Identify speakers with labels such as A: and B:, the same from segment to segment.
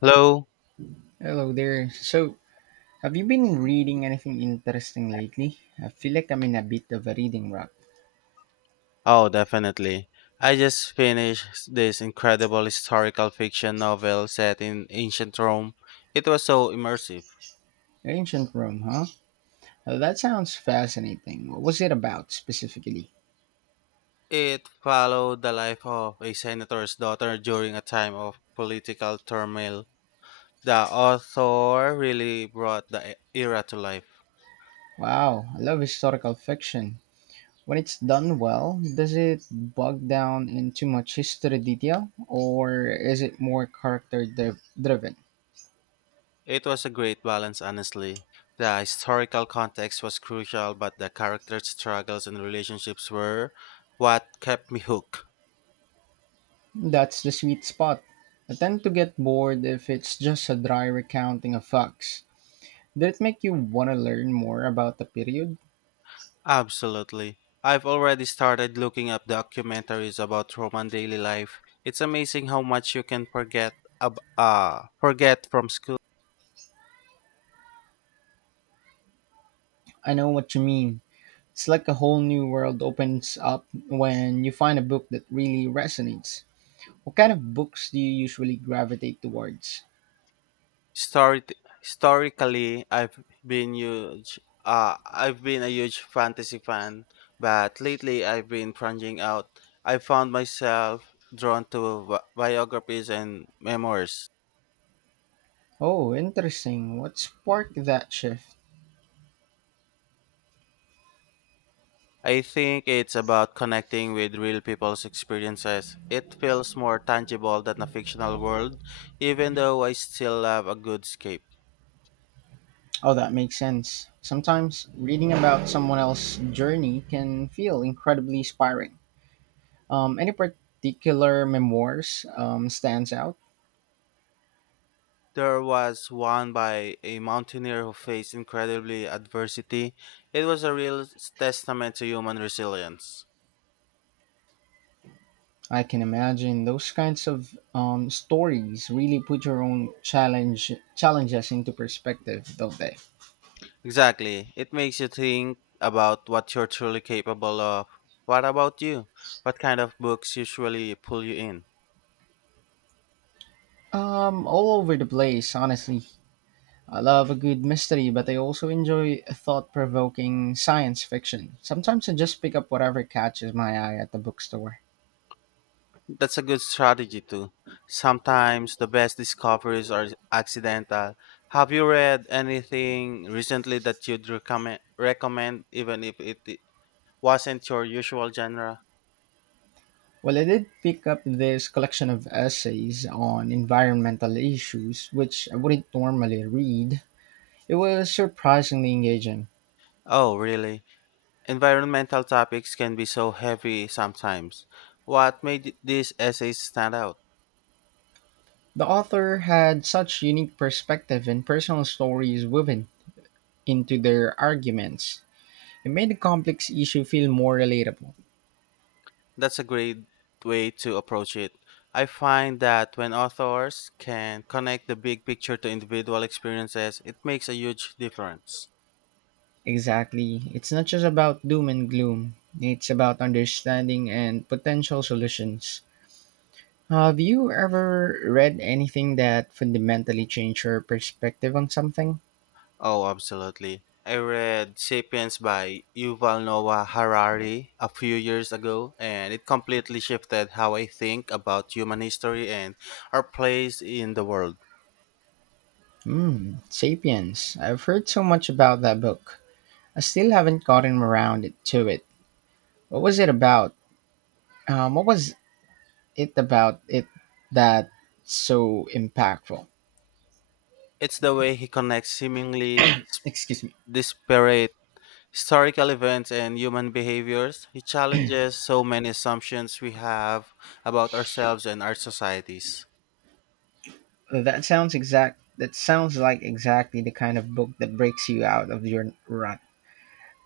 A: Hello?
B: Hello there. So, have you been reading anything interesting lately? I feel like I'm in a bit of a reading rut.
A: Oh, definitely. I just finished this incredible historical fiction novel set in ancient Rome. It was so immersive.
B: Ancient Rome, huh? Well, that sounds fascinating. What was it about specifically?
A: It followed the life of a senator's daughter during a time of political turmoil. The author really brought the era to life.
B: Wow, I love historical fiction. When it's done well, does it bog down in too much history detail, or is it more character driven?
A: It was a great balance, honestly. The historical context was crucial, but the characters' struggles and relationships were what kept me hooked.
B: That's the sweet spot. I tend to get bored if it's just a dry recounting of facts. Did it make you want to learn more about the period?
A: Absolutely. I've already started looking up documentaries about Roman daily life. It's amazing how much you can forget from school.
B: I know what you mean. It's like a whole new world opens up when you find a book that really resonates. What kind of books do you usually gravitate towards?
A: Story- Historically, I've been huge. I've been a huge fantasy fan, but lately I've been plunging out. I found myself drawn to biographies and memoirs.
B: Oh, interesting. What sparked that shift?
A: I think it's about connecting with real people's experiences. It feels more tangible than a fictional world, even though I still love a good escape.
B: Oh, that makes sense. Sometimes reading about someone else's journey can feel incredibly inspiring. Any particular memoirs stands out?
A: There was one by a mountaineer who faced incredibly adversity. It was a real testament to human resilience.
B: I can imagine those kinds of stories really put your own challenges into perspective, don't they?
A: Exactly. It makes you think about what you're truly capable of. What about you? What kind of books usually pull you in?
B: All over the place, honestly. I love a good mystery, but I also enjoy thought provoking science fiction. Sometimes I just pick up whatever catches my eye at the bookstore.
A: That's a good strategy too. Sometimes the best discoveries are accidental. Have you read anything recently that you'd recommend even if it wasn't your usual genre?
B: Well, I did pick up this collection of essays on environmental issues, which I wouldn't normally read. It was surprisingly engaging.
A: Oh, really? Environmental topics can be so heavy sometimes. What made these essays stand out?
B: The author had such unique perspective and personal stories woven into their arguments. It made the complex issue feel more relatable.
A: That's a great way to approach it. I find that when authors can connect the big picture to individual experiences, it makes a huge difference.
B: Exactly. It's not just about doom and gloom, it's about understanding and potential solutions. Have you ever read anything that fundamentally changed your perspective on something?
A: Oh, absolutely. I read Sapiens by Yuval Noah Harari a few years ago, and it completely shifted how I think about human history and our place in the world.
B: Hmm, Sapiens. I've heard so much about that book. I still haven't gotten around to it. What was it about? What was it about it that so impactful?
A: It's the way he connects seemingly
B: Excuse me.
A: disparate historical events and human behaviors. He challenges so many assumptions we have about ourselves and our societies.
B: That sounds like exactly the kind of book that breaks you out of your rut.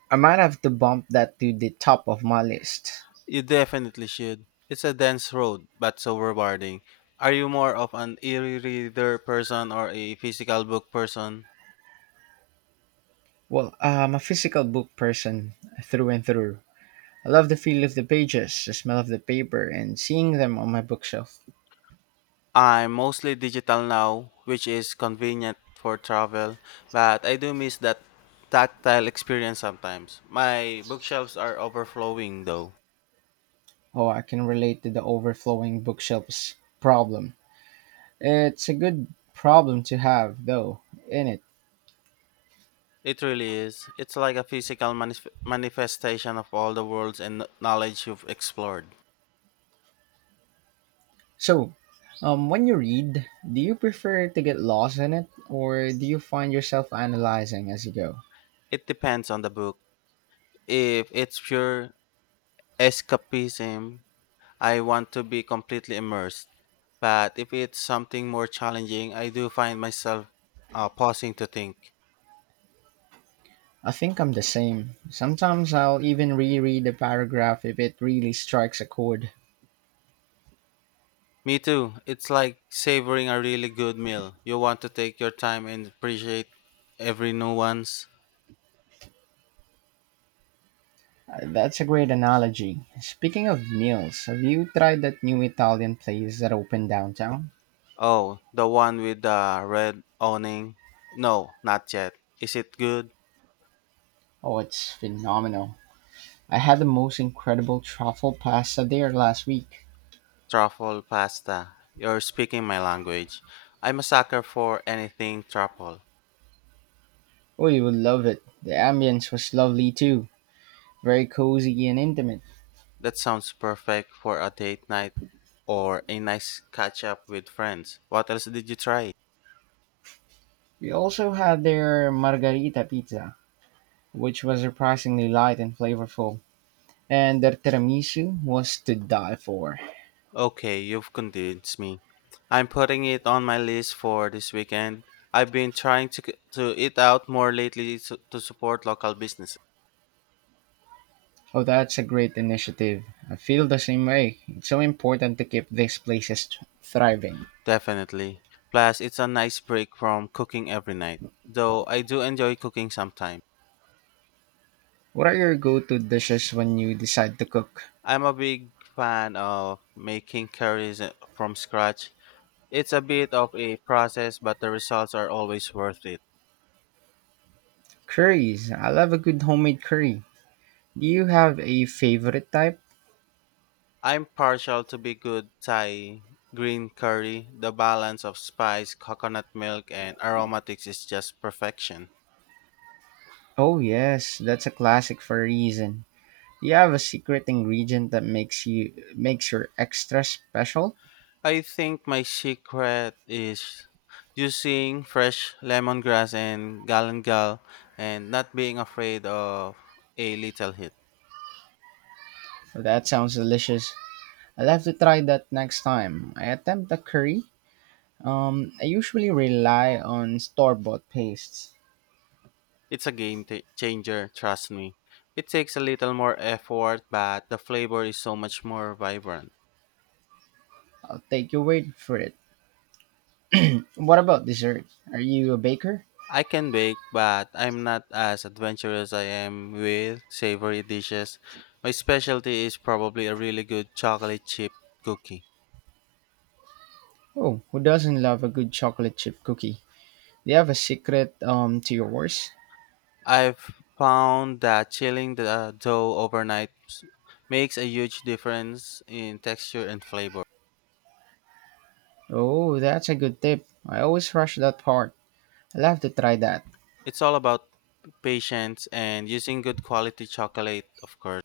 B: I might have to bump that to the top of my list.
A: You definitely should. It's a dense road, but so rewarding. Are you more of an e reader person or a physical book person?
B: Well, I'm a physical book person through and through. I love the feel of the pages, the smell of the paper, and seeing them on my bookshelf.
A: I'm mostly digital now, which is convenient for travel, but I do miss that tactile experience sometimes. My bookshelves are overflowing though.
B: Oh, I can relate to the overflowing bookshelves problem. It's a good problem to have, though, in it.
A: It really is. It's like a physical manifestation of all the worlds and knowledge you've explored.
B: So, when you read, do you prefer to get lost in it, or do you find yourself analyzing as you go?
A: It depends on the book. If it's pure escapism, I want to be completely immersed. But if it's something more challenging, I do find myself pausing to think.
B: I think I'm the same. Sometimes I'll even reread the paragraph if it really strikes a chord.
A: Me too. It's like savoring a really good meal. You want to take your time and appreciate every nuance.
B: That's a great analogy. Speaking of meals, have you tried that new Italian place that opened downtown?
A: Oh, the one with the red awning? No, not yet. Is it good?
B: Oh, it's phenomenal. I had the most incredible truffle pasta there last week.
A: Truffle pasta. You're speaking my language. I'm a sucker for anything truffle.
B: Oh, you would love it. The ambience was lovely too, very cozy and intimate.
A: That sounds perfect for a date night or a nice catch up with friends. What else did you try?
B: We also had their margarita pizza, which was surprisingly light and flavorful, and their tiramisu was to die for.
A: Okay, you've convinced me. I'm putting it on my list for this weekend. I've been trying to eat out more lately to support local businesses.
B: Oh, that's a great initiative. I feel the same way. It's so important to keep these places thriving.
A: Definitely. Plus, it's a nice break from cooking every night. Though I do enjoy cooking sometimes.
B: What are your go-to dishes when you decide to cook?
A: I'm a big fan of making curries from scratch. It's a bit of a process, but the results are always worth it.
B: Curries. I love a good homemade curry. Do you have a favorite type?
A: I'm partial to be good Thai green curry. The balance of spice, coconut milk, and aromatics is just perfection.
B: Oh yes, that's a classic for a reason. Do you have a secret ingredient that makes your extra special?
A: I think my secret is using fresh lemongrass and galangal and not being afraid of a little hit.
B: That sounds delicious. I'll have to try that next time. I attempt a curry. I usually rely on store bought pastes.
A: It's a changer, trust me. It takes a little more effort, but the flavor is so much more vibrant.
B: I'll take your word for it. What about dessert? Are you a baker?
A: I can bake, but I'm not as adventurous I am with savory dishes. My specialty is probably a really good chocolate chip cookie.
B: Oh, who doesn't love a good chocolate chip cookie? Do you have a secret to yours?
A: I've found that chilling the dough makes a huge difference in texture and flavor.
B: Oh, that's a good tip. I always rush that part. I'll have to try that.
A: It's all about patience and using good quality chocolate, of course.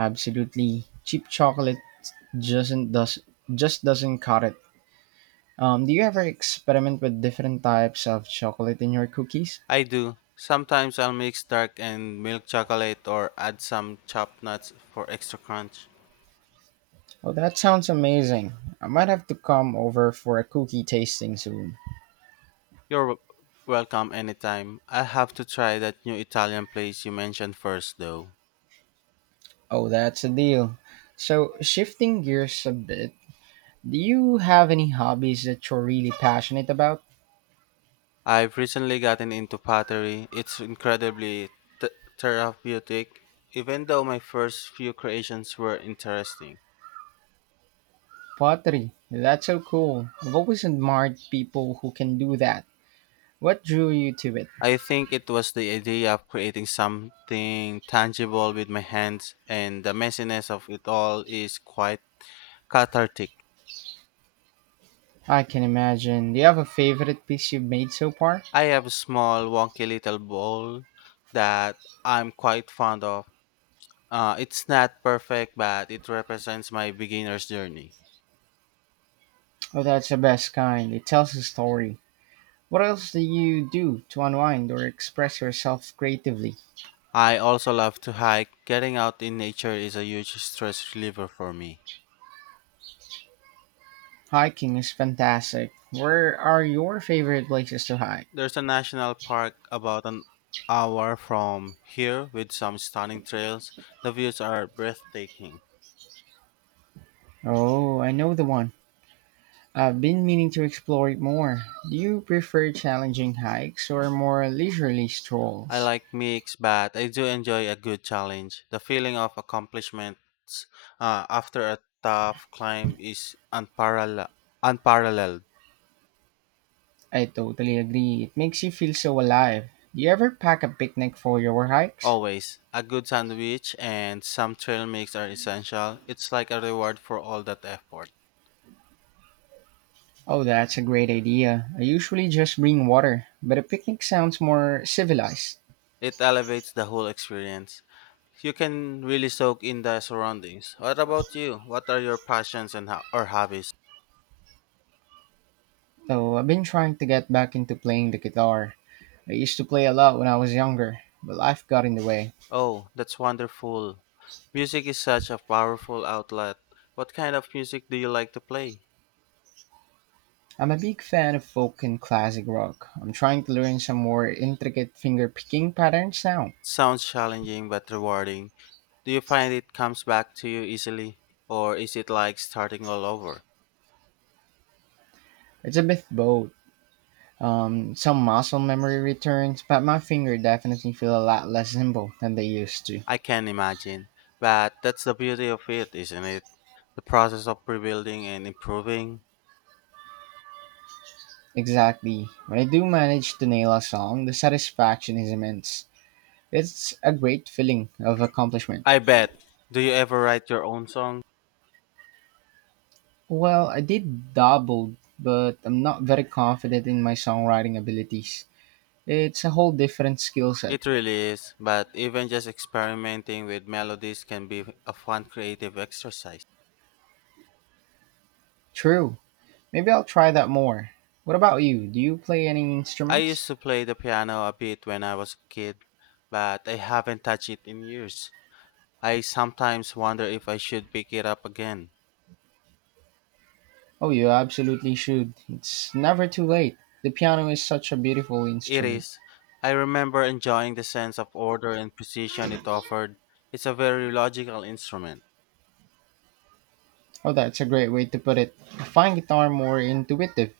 B: Absolutely. Cheap chocolate doesn't does just doesn't cut it. Do you ever experiment with different types of chocolate in your cookies?
A: I do. Sometimes I'll mix dark and milk chocolate or add some chopped nuts for extra crunch.
B: Oh, that sounds amazing. I might have to come over for a cookie tasting soon.
A: You're w- Welcome anytime. I'll have to try that new Italian place you mentioned first, though.
B: Oh, that's a deal. So, shifting gears a bit, do you have any hobbies that you're really passionate about?
A: I've recently gotten into pottery. It's incredibly th- therapeutic, even though my first few creations were interesting.
B: Pottery. That's so cool. I've always admired people who can do that. What drew you to it?
A: I think it was the idea of creating something tangible with my hands, and the messiness of it all is quite cathartic.
B: I can imagine. Do you have a favorite piece you've made so far?
A: I have a small, wonky little bowl that I'm quite fond of. It's not perfect, but it represents my beginner's journey.
B: Oh, that's the best kind. It tells a story. What else do you do to unwind or express yourself creatively?
A: I also love to hike. Getting out in nature is a huge stress reliever for me.
B: Hiking is fantastic. Where are your favorite places to hike?
A: There's a national park about an hour from here with some stunning trails. The views are breathtaking.
B: Oh, I know the one. I've been meaning to explore it more. Do you prefer challenging hikes or more leisurely
A: I
B: strolls?
A: like mix, but I do enjoy a good challenge. The feeling of accomplishments after a tough climb is unparalleled.
B: I totally agree. It makes you feel so alive. Do you ever pack a picnic for your hikes?
A: Always. A good sandwich and some trail mix are essential. It's like a reward for all that effort.
B: Oh, that's a great idea. I usually just bring water, but a picnic sounds more civilized.
A: It elevates the whole experience. You can really soak in the surroundings. What about you? What are your passions and or hobbies?
B: So I've been trying to get back into playing the guitar. I used to play a lot when I was younger, but life got in the way.
A: Oh, that's wonderful. Music is such a powerful outlet. What kind of music do you like to play?
B: I'm a big fan of folk and classic rock. I'm trying to learn some more intricate finger picking patterns now.
A: Sounds challenging but rewarding. Do you find it comes back to you easily or is it like starting all over?
B: It's a bit both. Some muscle memory returns, but my finger definitely feel a lot less nimble than they used to.
A: I can imagine, but that's the beauty of it, isn't it? The process of rebuilding and improving.
B: Exactly. When I do manage to nail a song, the satisfaction is immense. It's a great feeling of accomplishment.
A: I bet. Do you ever write your own song?
B: Well, I did double, but I'm not very confident in my songwriting abilities. It's a whole different skill set.
A: It really is, but even just experimenting with melodies can be a fun creative exercise.
B: True, maybe I'll try that more. What about you? Do you play any
A: I
B: instruments?
A: used to play the piano a bit when I was a kid, but I haven't touched it in years. I sometimes wonder if I should pick it up again.
B: Oh, you absolutely should. It's never too late. The piano is such a beautiful
A: It
B: instrument.
A: is. I remember enjoying the sense of order and precision it offered. It's a very logical instrument.
B: Oh, that's a great way to put it. I find guitar more intuitive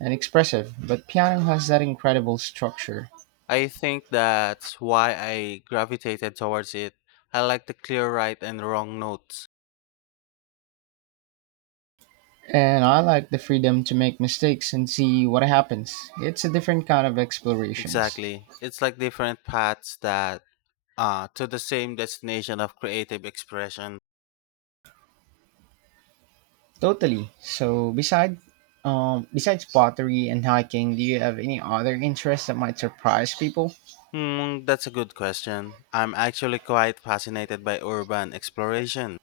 B: and expressive, but piano has that incredible structure.
A: I think that's why I gravitated towards it. I like the clear right and wrong notes.
B: And I like the freedom to make mistakes and see what happens. It's a different kind of explorations.
A: Exactly. It's like different paths that to the same destination of creative expression.
B: Totally. So, besides pottery and hiking, do you have any other interests that might surprise people?
A: Hmm, that's a good question. I'm actually quite fascinated by urban exploration.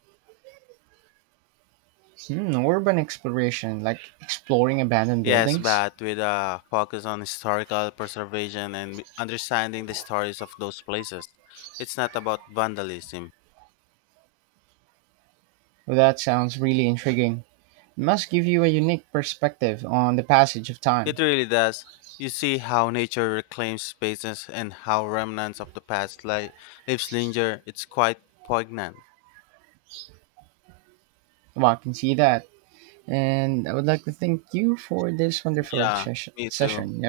B: Hmm, urban exploration, like exploring abandoned
A: Yes,
B: buildings?
A: but with a focus on historical preservation and understanding the stories of those places. It's not about vandalism.
B: Well, that sounds really intriguing. It must give you a unique perspective on the passage of time.
A: It really does. You see how nature reclaims spaces and how remnants of the past lives linger. It's quite poignant.
B: Well, I can see that. And I would like to thank you for this wonderful
A: Yeah,
B: sesh-
A: me too.
B: session. You